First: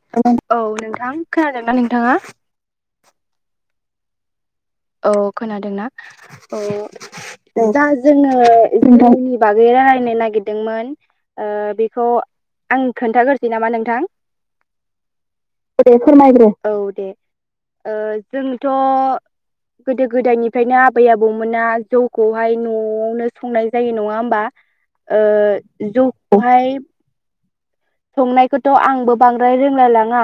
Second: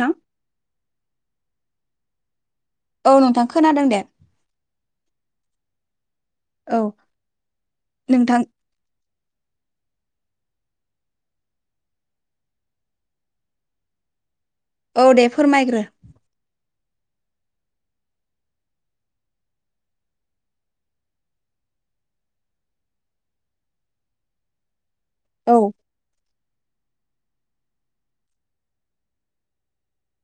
नोंथां औ नोंथां खोनादोंना नोंथांङा औ नोंथां खोनादों दे औ खोनादोंना औ दा जोंङो नोंथां [unintelligible] बागै रायलायनो नागिरदोंमोन। बेखौ आं खोन्थागोरसै नामा नोंथां औ दे फोरमायग्रो दे फोरमायग्रो औ दे जोंथ' गोदो गोदायनिफ्रायनो आबै आबौमोना जौखौहाय न'आवनो संनाय जायो। नंङा होमबा ओ औ जौखौहाय संनायखौथ' आंबो बांद्राय रोंलाय लांङा।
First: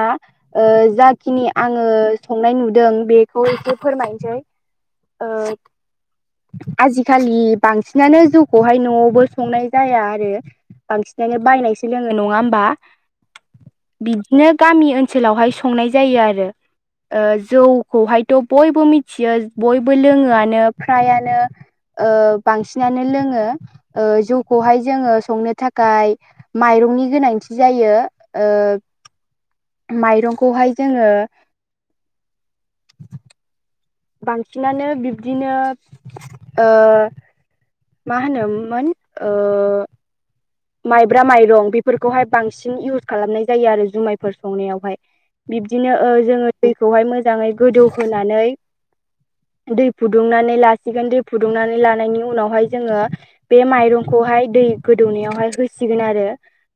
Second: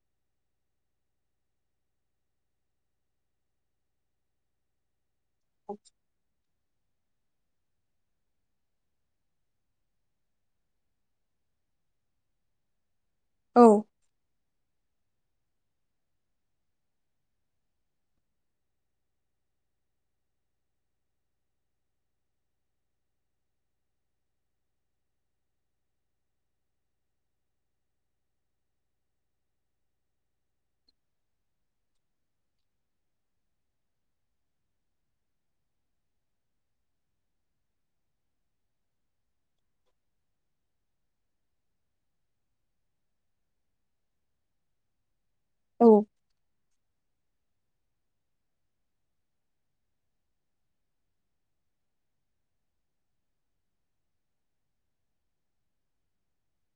ओ जाखिनि आंङो संनाय नुदों बेखौ एसे फोरमायनोसै ओ आजिखालि बांसिनानो जौखौहाय न'आवबो संनाय जाया आरो बांसिनानो बायनायसो लोंङो नंङा होमबा औ बिदिनो गामि ओनसोलावहाय संनाय जायो आरो ओ जौखौहायथ' बयबो मिथियो बयबो लोंङोआनो फ्रायानो ओ बांसिनानो लोंङो जौखौहाय जोंङो संनो थाखाय माइरंनि गोनांथि जायो। माइरंखौहाय जोंङो बांसिनानो बिब्दिनो ओ मा होनोमोन ओ माइब्रा माइरं बेफोरखौहाय बांसिन इउस खालामनाय जायो आरो जुमायफोर संनायावहाय औ बिब्दिनो जोंङो दैखौहाय मोजांङै गोदौहोनानै दै फुदुंनानै लासिगोन दै फुदुंनानै लानायनि उनावहाय जोंङो बे माइरंखौहाय दै गोदौनायावहाय होसिगोन आरो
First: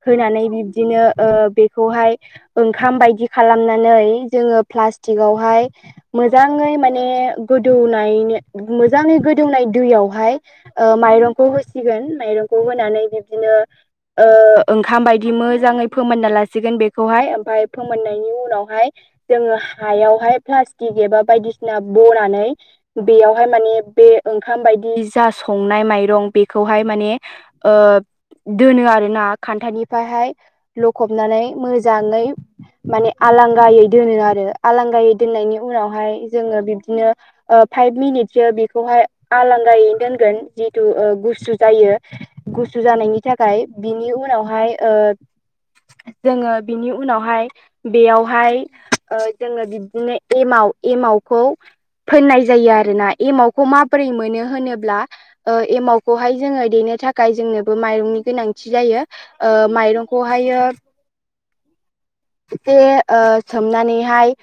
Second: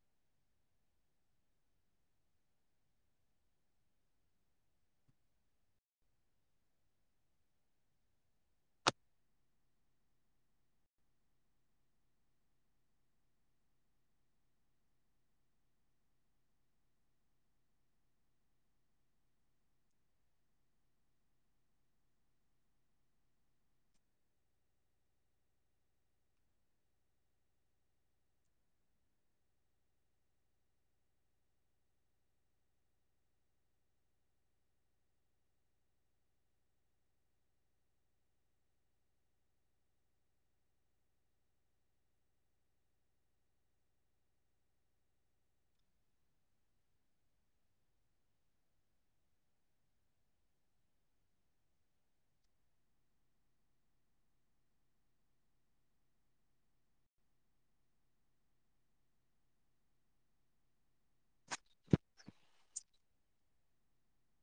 होनानै बिब्दिनो बेखौहाय ओंखाम बायदि खालामनानै जोंङो प्लास्टिकआवहाय मोजांङै माने गोदौ मोजांङै गोदौनाय दैयावहाय ओ माइरंखौ होसिगोन माइरंखौ होनानै बिब्दिनो ओंखाम बायदि मोजाङै फोमोनना लासिगोन बेखौहाय ओमफफ्राय फोमोननायनि उनावहाय जोंङो हायावहाय प्लास्टिक एबा बायदिसिना बनानै बेयावहाय माने बे ओंखाम बायदि जा संनाय माइरं बेखौहाय माने ओ दोनो आरोना खान्थनिफ्रायहाय लखबनानै मोजांङै माने आलांगायै दोनो आरो आलांगायै दोननायनि उनावहाय जोंङो बिब्दिनो फाइभ मिनिटसो बेखौहाय आलांगायै दोनगोन जिथु गुसु जायो। गुसु जानायनि थाखाय बिनि उनावहाय ओ। जोंङो बिनि उनावहाय बेयावहाय ओ जोंङो बिब्दिनो एमाव एमावखौ फोननाय जायो आरोना एमावखौ माबोरै मोनो होनोब्ला? ओ एमावखौहाय जोंङो देनो थाखाय जोंनोबो माइरंनि गोनांथि जायो ओ माइरंखौहायो। एसे ओ सोमनानैहाय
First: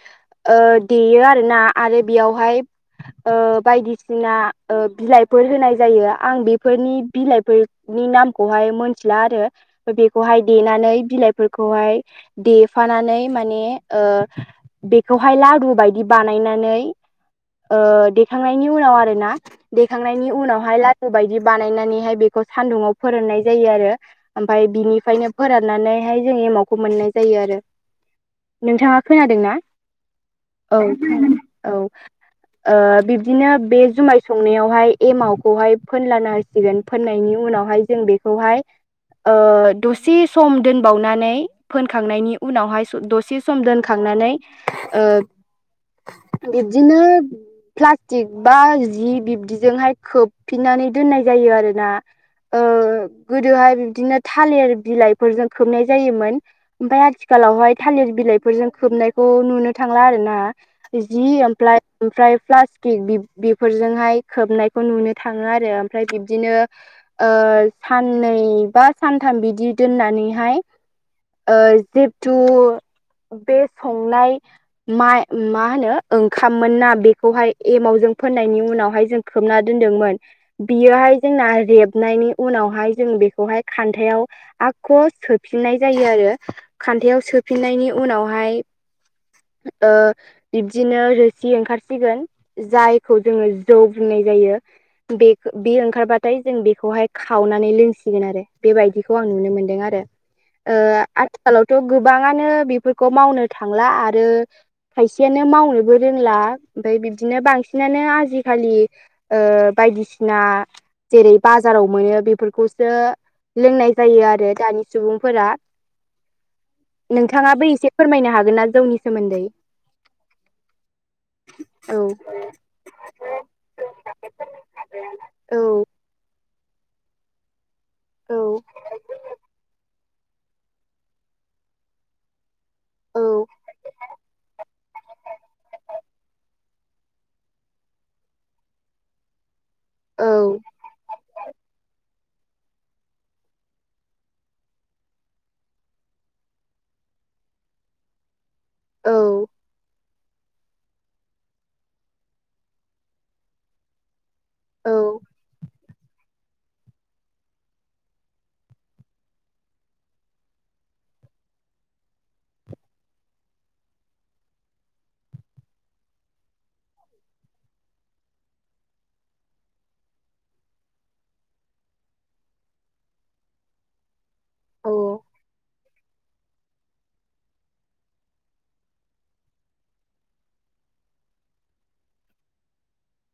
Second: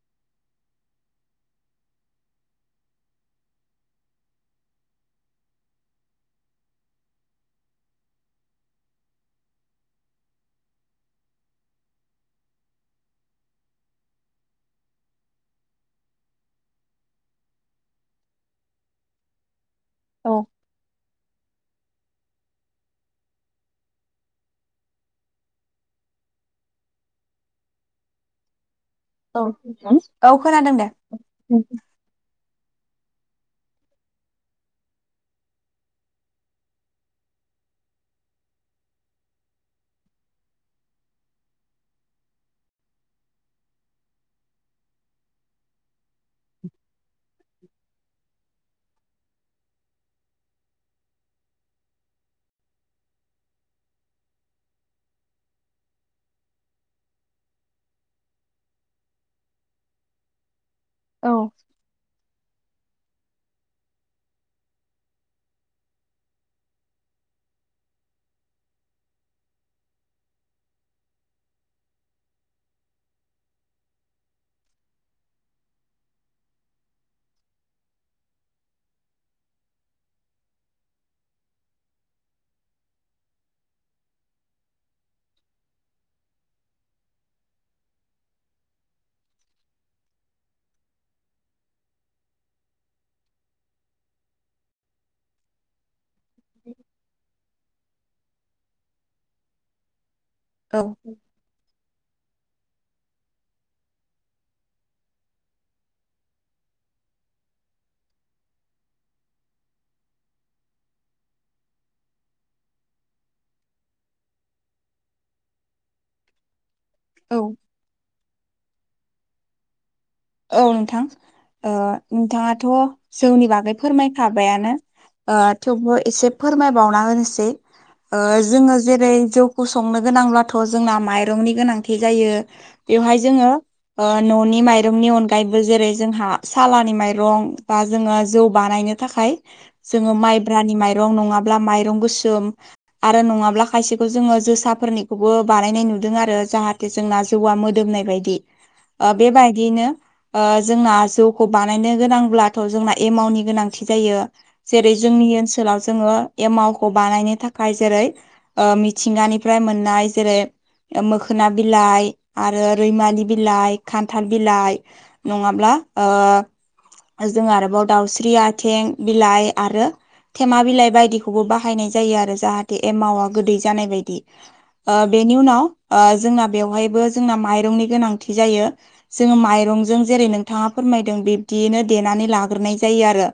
ओ देयो आरो ना आरो बेयावहाय ओ बायदिसिना बिलाइफोर होनाय जायो आं बेफोरनि बिलाइफोर नि नामखौहाय मोनथिला आरो बेखौहाय देनानै बिलाइफोरखौहाय देफानानै माने ओ बेखौहाय लारु बायदि बानायनानै ओ देखांनायनि उनाव आरो ना देखांनायनि औ उनावहाय लादु बायदि बानायनानैहाय बे बे सान्दुुंङाव फोराननाय जायो आरो ओमफ्राय बिनिफ्रायनो फोराननानैहाय जों एमावखौ मोननाय जायो आरो नोंथाङा खोनादों औ ना? खोनादों औ दे औ [inaudible] ओ बिब्दिनो बे जुमाय संनायावहाय एमावखौहाय फोनलाना होसिगोन फोननायनि उनावहाय जों बेखौहाय ओ दसे सम दोनबावनानै फोनखांनायनि उनावहाय दसे सम दोनखांनानै ओ बिबदिनो प्लास्टिक बा जि बिब्दिजोंहाय खोबफिननानै दोननाय जायो आरोना। गोदोहाय बिबदिनो थालिर बिलाइफोरजों खोबनाय जायोमोन। ओमफाय आथिखालावहाय थालिर बिलाइफोरजों खोबनायखौ नुनो थांला आरो ना। जि औ ओमफ्लाय प्लास थिक बिब बेफोरजोंहाय खोबनायखौ नुनो थाङो आरो ओमफ्राय बिब्दिनो ओ साननै बा सानथाम बिदि दोननानैहाय ओ जिथु बे संनाय। माय मा होनो ओंखाम मोन ना बेखौहाय एमाव जों फोननायनि उनावहाय जों खोबना दोनदोंमोन। बियोहाय जोंना रेबनायनि उनावहाय जों बेखौहाय खान्थायाव आगखौ सोफिननाय जायो आरो खान्थायाव सोफिननायनि उनावहाय ओ बिब्दिनो रोसि ओंखारसिगोन जायखौ जोङो जौ बुंनाय जायो। बेग बे ओंखारबा। ओमफ्राय जों बेखौहाय खावनानै लोंसिगोन आरो बेबायदिखौ आं नुनो मोन्दों आरो। ओ औ आथिखालावथ' गोबाङानो बेफोरखौ मावनो थांला आरो। खायसेयानो मावनोबो रोंला ओमफ्राय बिब्दिनो बांसिनानो आजिखालि ओ बायदिसिना जेरै बाजाराव मोनो बेफोरखौसो लोंनाय जायो आरो दानि सुबुंफोरा नोंथाङाबो एसे फोरमायनो हागोन ना? जौनि सोमोन्दै औ नोंथां औ नोंथाङाथ' जोंनि बागै फोरमायखाबायानो ओ औ थेवबो एसे फोरमायबावना होनोसै जोङो जेरै जौखौ संनो गोनांब्लाथ' जोंना माइरंनि गोनांथि जायो। बेयावहाय जोंङो ओ ननि माइ माइरंनि अनगायैबो जेरै जोंहा सालानि माइरं बा जोङो जौ बानायनो थाखाय जोङो औ माइब्रानि माइरं नङाब्ला माइरं गोसोम आरो नङाब्ला खायसेखौ जोङो जोसाफोरनिखौबो बानायनाय नुदों आरो जाहाथ जोंना जौआ मोदोमनाय बायदि ओ औ बेबायद ओ जोंना जौखौ बानायनो गोनांब्लाथ' जोंना एमावनि गोनांथि जायो। औ जेरै जोंनि ओनसोलाव जोङो एमावखौ बानायनो थाखाय जेरै ओ मिथिंगानिफ्राय मोननाय जेरै ओ मोखोना बिलाइ आरो रैमालि बिलाइ खान थाल बिलाइ नङाब्ला ओ जों आरोबाव दाउस्रि आथिं बिलाइ आरो थेमा बिलाइ बायदिखौबो बाहायनाय जायो आरो जाहाथे एमावा गोदै जानाय बायदि बेनि उनाव जोंना बेवहायबो जोंना माइरंनि गोनांथि जायो जोङो माइरंजों जेरै नोंथाङा फोरमायदों बिब्दियैनो देनानै लाग्रोनाय जायो आरो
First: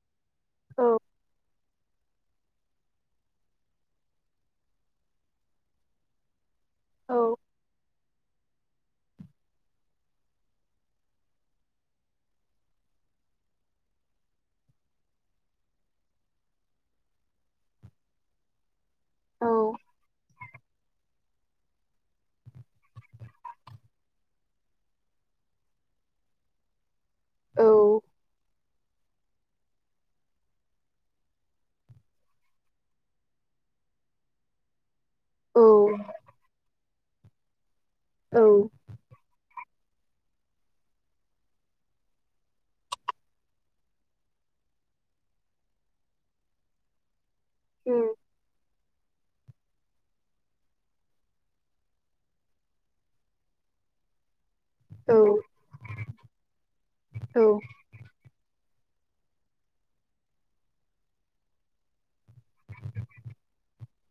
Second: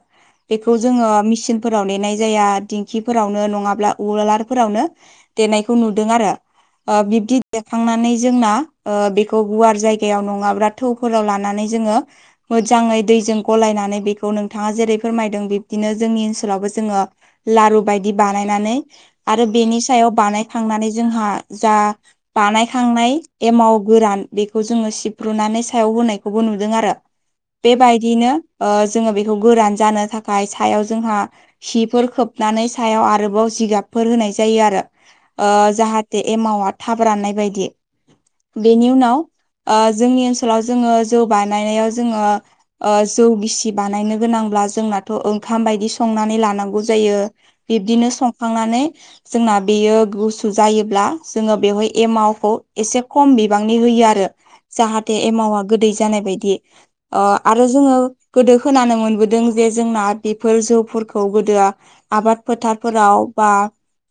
बेखौ औ जोङो मिसिनफोराव देनाय जाया दिं खिफोरावनो नङाब्ला उवालफोरावनो देनायखौ नुदों आरो औ बिब्दि देखांनानै जोंना बेखौ गुवार जायगायाव नङाब्ला थौफोराव लानानै जोङो मोजाङै दैजों गलायनानै बेखौ नोंथाङा जेरै फोरमायदों बिब्दिनो जोंनि ओनसोलावबो जोङो लारु बायदि बानायनानै औ आरो बेनि सायाव बानायखांनानै जोंहा जा बानायखांनाय एमाव गोरान बेखौ जोङो सिब्रुनानै सायाव होनायखौबो नुदों आरो बेबायदिनो जोङो बेखौ गोरान जानो थाखाय सायाव जोंहा सिफोर खोबनानै सायाव आरोबाव जिगाबफोर होनाय जायो आरो ओ जाहाथे एमावा थाब राननाय बायदि बेनि उनाव आ जोंनि ओनसोलाव जोङो जौ बानायनायाव जोङो आ जौ गिसि बानायनो गोनांब्ला जोंनाथ' ओंखाम बायदि संनानै लानांगौ जायो बिदिनो संखांनानै जोंना बेयो गुस सु जायोब्ला जोङो बेयाव एमावखौ एसे खम बिबांनि होयो आरो जाहा थे औ एमावा गोदै जानाय बायदि अ आरो जोङो गोदो खोनानो मोनबोदों जे जोंना बेफोर जौफोरखौ गोदोआ आबाद फोथारफोराव बा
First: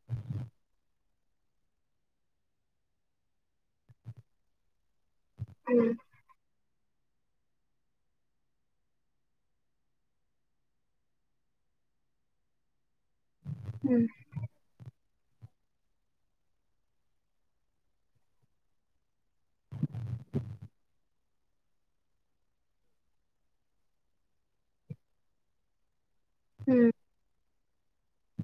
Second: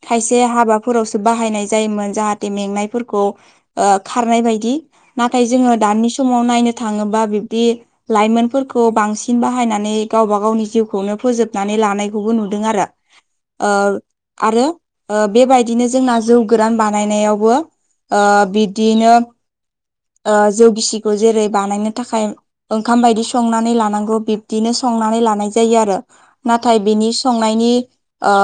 खायसे हाबाफोरावसो बाहायनाय जायोमोन जाहाथे मेंनायफोरखौ आ खारनाय बायदि नाथाय जोङो दानि समाव नायनो थाङोबा बिब्दि लाइमोनफोरखौ बांसिन बाहायनानै गावबा गावनि जिउखौनो फोजोबनानै लानायखौबो नुदों आरो ओ आरो बेबायदिनो जोंना जौ गोरान बानायनायावबो ओ बिदिनो जौगिसिखौ जेरै बानायनो थाखाय ओंखाम बायदि संनानै लानांगौ बिब्दिनो संनानै लानाय जायो आरो औ नाथाय बिनि संनायनि ओ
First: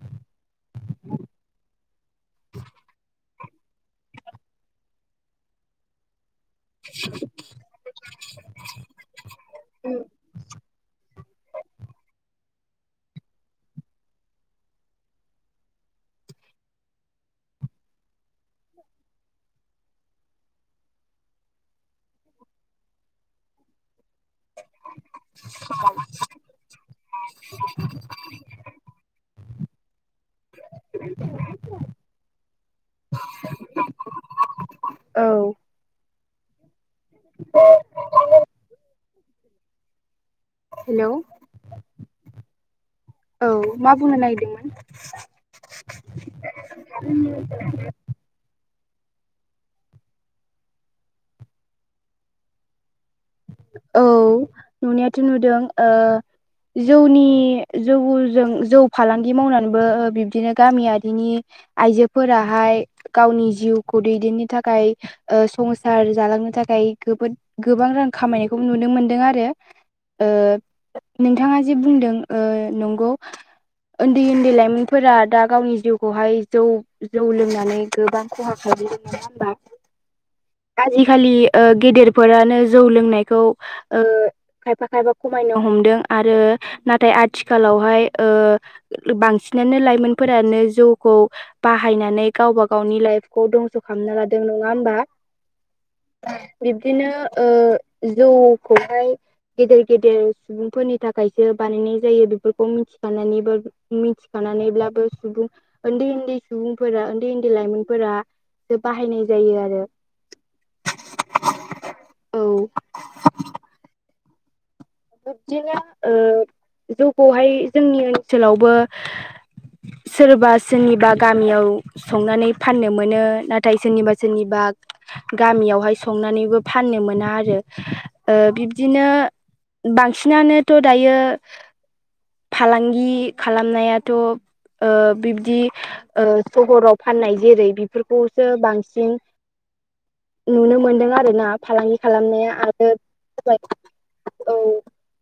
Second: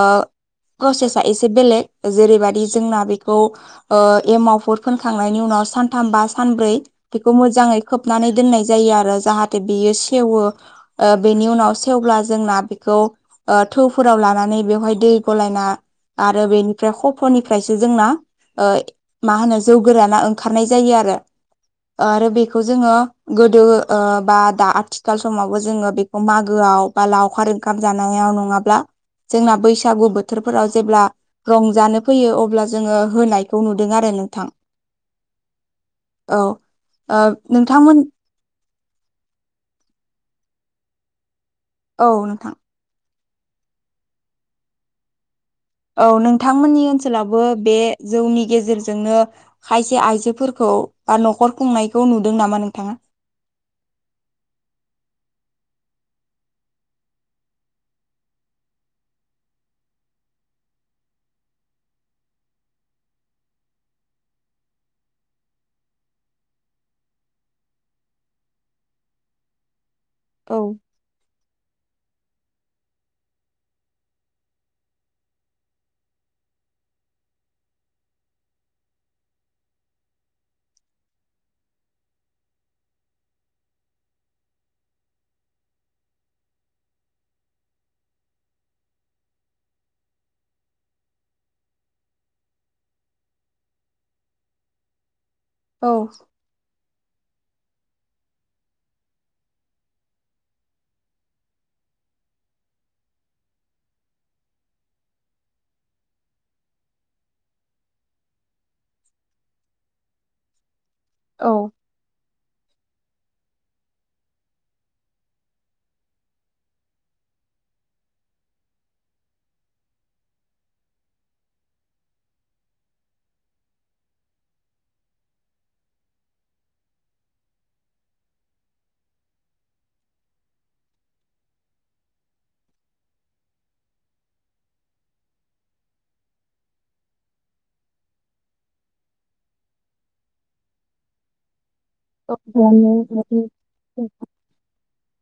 प्रसेसा एसे बेलेग जेरैबादि जोंना बेखौ ओ एमावफोर फोनखांनायनि उनाव सानथाम बा सानब्रै बेखौ मोजाङै खोबनानै दोननाय जायो आरो जाहाथे औ बेयो सेवो ओ बेनि उनाव सेवब्ला जोंना बेखौ आ थौफोराव लानानै बेवहाय दै गलायना आरो बेनिफ्राय कफ'निफ्रायसो जोंना ओ मा होनो जौ गोराना ओंखारनाय जायो आरो आरो बेखौ जोङो गोदो बा ओ दा आथिखाल समावबो जोङो बेखौ मागोआव बा लावखार ओंखाम जानायाव नङाब्ला जोंना बैसागु बो बोथोरफोराव जेब्ला रंजानो फैयो अब्ला जोङो होनायखौ नुदों आरो नोंथां औ औ नोंथांमोन हेल' औ नोंथां औ मा बुंनो नागिरदोंमोन औ नोंथांमोननि ओन्सोलावबो बे जौनि गेजेरजोंनो खायसे आइजोफोरखौ बा न'खर खुंनायखौ नुदों नामा नोंथाङा औ नुनायाथ' नुदों ओ जौनि जौजों जौ फालांगि मावनानैबो बिबदिनो गामियारिनि आइजोफोराहाय गावनि जिउखौ दैदेननो थाखाय ओ संसार जालांनो थाखाय गोबोद गोबां रां खामायनायखौ नुनो मोनदों आरो ओ औ नोंथाङा जे बुंदों ओ नंगौ उन्दै उन्दै लाइमोनफोरा दा गावनि जिउखौहाय जौ जौ लोंनानै गोबां खहा खालाम नङा होमबा आजिखालि ओ गेदेरफोरानो जौ लोंनायखौ ओ खायफा खायफा खमायनो हमदों आरो नाथाय आथिखालावहाय ओ बांसिनानो लाइमोनफोरानो जौखौ बाहायनानै गावबा गावनि लाइफखौ दंस' खालामना लादों नङा होमबा औ बिब्दिनो ओ जौखौहाय गेदेर गेदेर सुबुंफोरनि थाखायसो बानायनाय जायो बेफोरखौ मिथिखानानैबो मिथिखानानैब्लाबो सुबुं उन्दै उन्दै सुबुंफोरा उन्दै उन्दै लाइमोनफोरा बे बाहायनाय जायो आरो। औ औ। बिब्दिनो ओ जौखौहाय जोंनि ओनसोलावबो सोरबा सोरनिबा गामियाव संनानै फाननो मोनो नाथाय सोरनिबा सोरनिबा गामियावहाय संनानैबो फाननो मोना आरो ओ बिब्दिनो बांसिनानोथ' दायो फालांगि खालामनायाथ' ओ बिब्दि ओ सहराव फाननाय जेरै बेफोरखौसो बांसिन नुनो मोनदों आरो ना फालां खालामनाया [unintelligible] औ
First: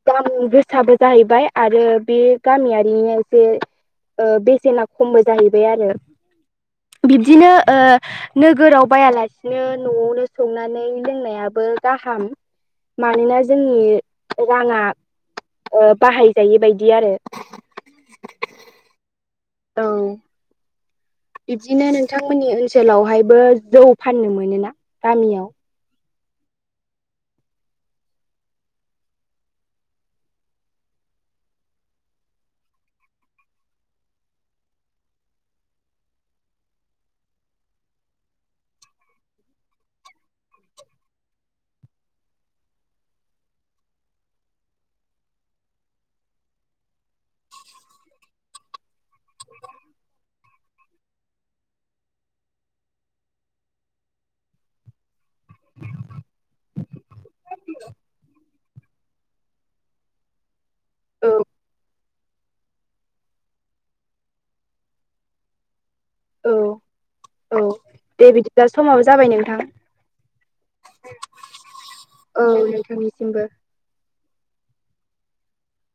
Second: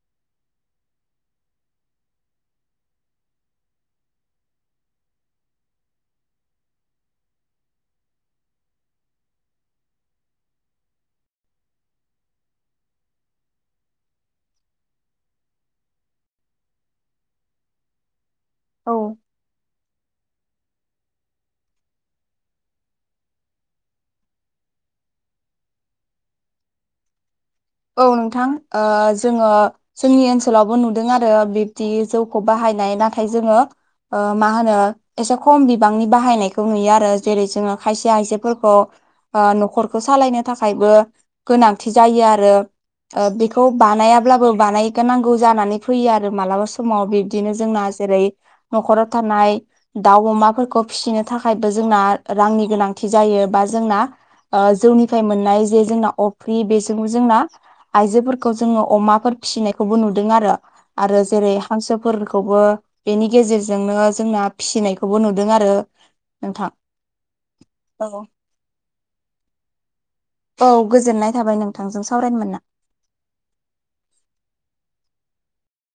दाम गोसाबो जाहैबाय आरो बे गामियारिनि जे ओ बेसेना खमबो जाहैबाय आरो बिदिनो ओ नोगोराव बायालासिनो न'आवनो संनानै लोंनायाबो गाहाम मानोना जोंनि राङा बाहायजायै बायदि आरो औ औ बिबदिनो नोंथांमोननि ओनसोलावहायबो जौ फाननो मोनोना गामियाव औ नोंथां ओ जोङो जोंनि ओनसोलावबो नुदों आरो बिब्दि जौखौ बाहायनाय नाथाय जोङो ओ मा होनो एसे खम बिबांनि बाहायनायखौ नुयो आरो जेरै जोङो खायसे आइजोफोरखौ ओ न'खरखौ सालायनो थाखायबो गोनांथि जायो आरो। बेखौ बानायाब्लाबो बानायगोनांगौ जानानै फैयो आरो मालाबा सम माव बिब्दिनो जोंना जेरै न'खराव थानाय दाउ अमाफोरखौ फिसिनो थाखायबो जोंना रांनि गोनांथि जायो बा जोंना ओ जौनिफ्राय मोननाय जे जोंना अफ्रि बेजोंबो जोंना आइजोफोरखौ जोङो अमाफोर फिसिनायखौबो नुदों आरो आरो औ जेरै हांसो फोरखौबो बेनि गेजेरजोंनो जोंना फिसिनायखौबो नुदों आरो। नोंथां औ-औ औ दे बिदिबा समाव जाबाय नोंथां। औ गोजोननाय थाबाय नोंथांजों सावरायनो मोनना औ नोंथांनिसिमबो।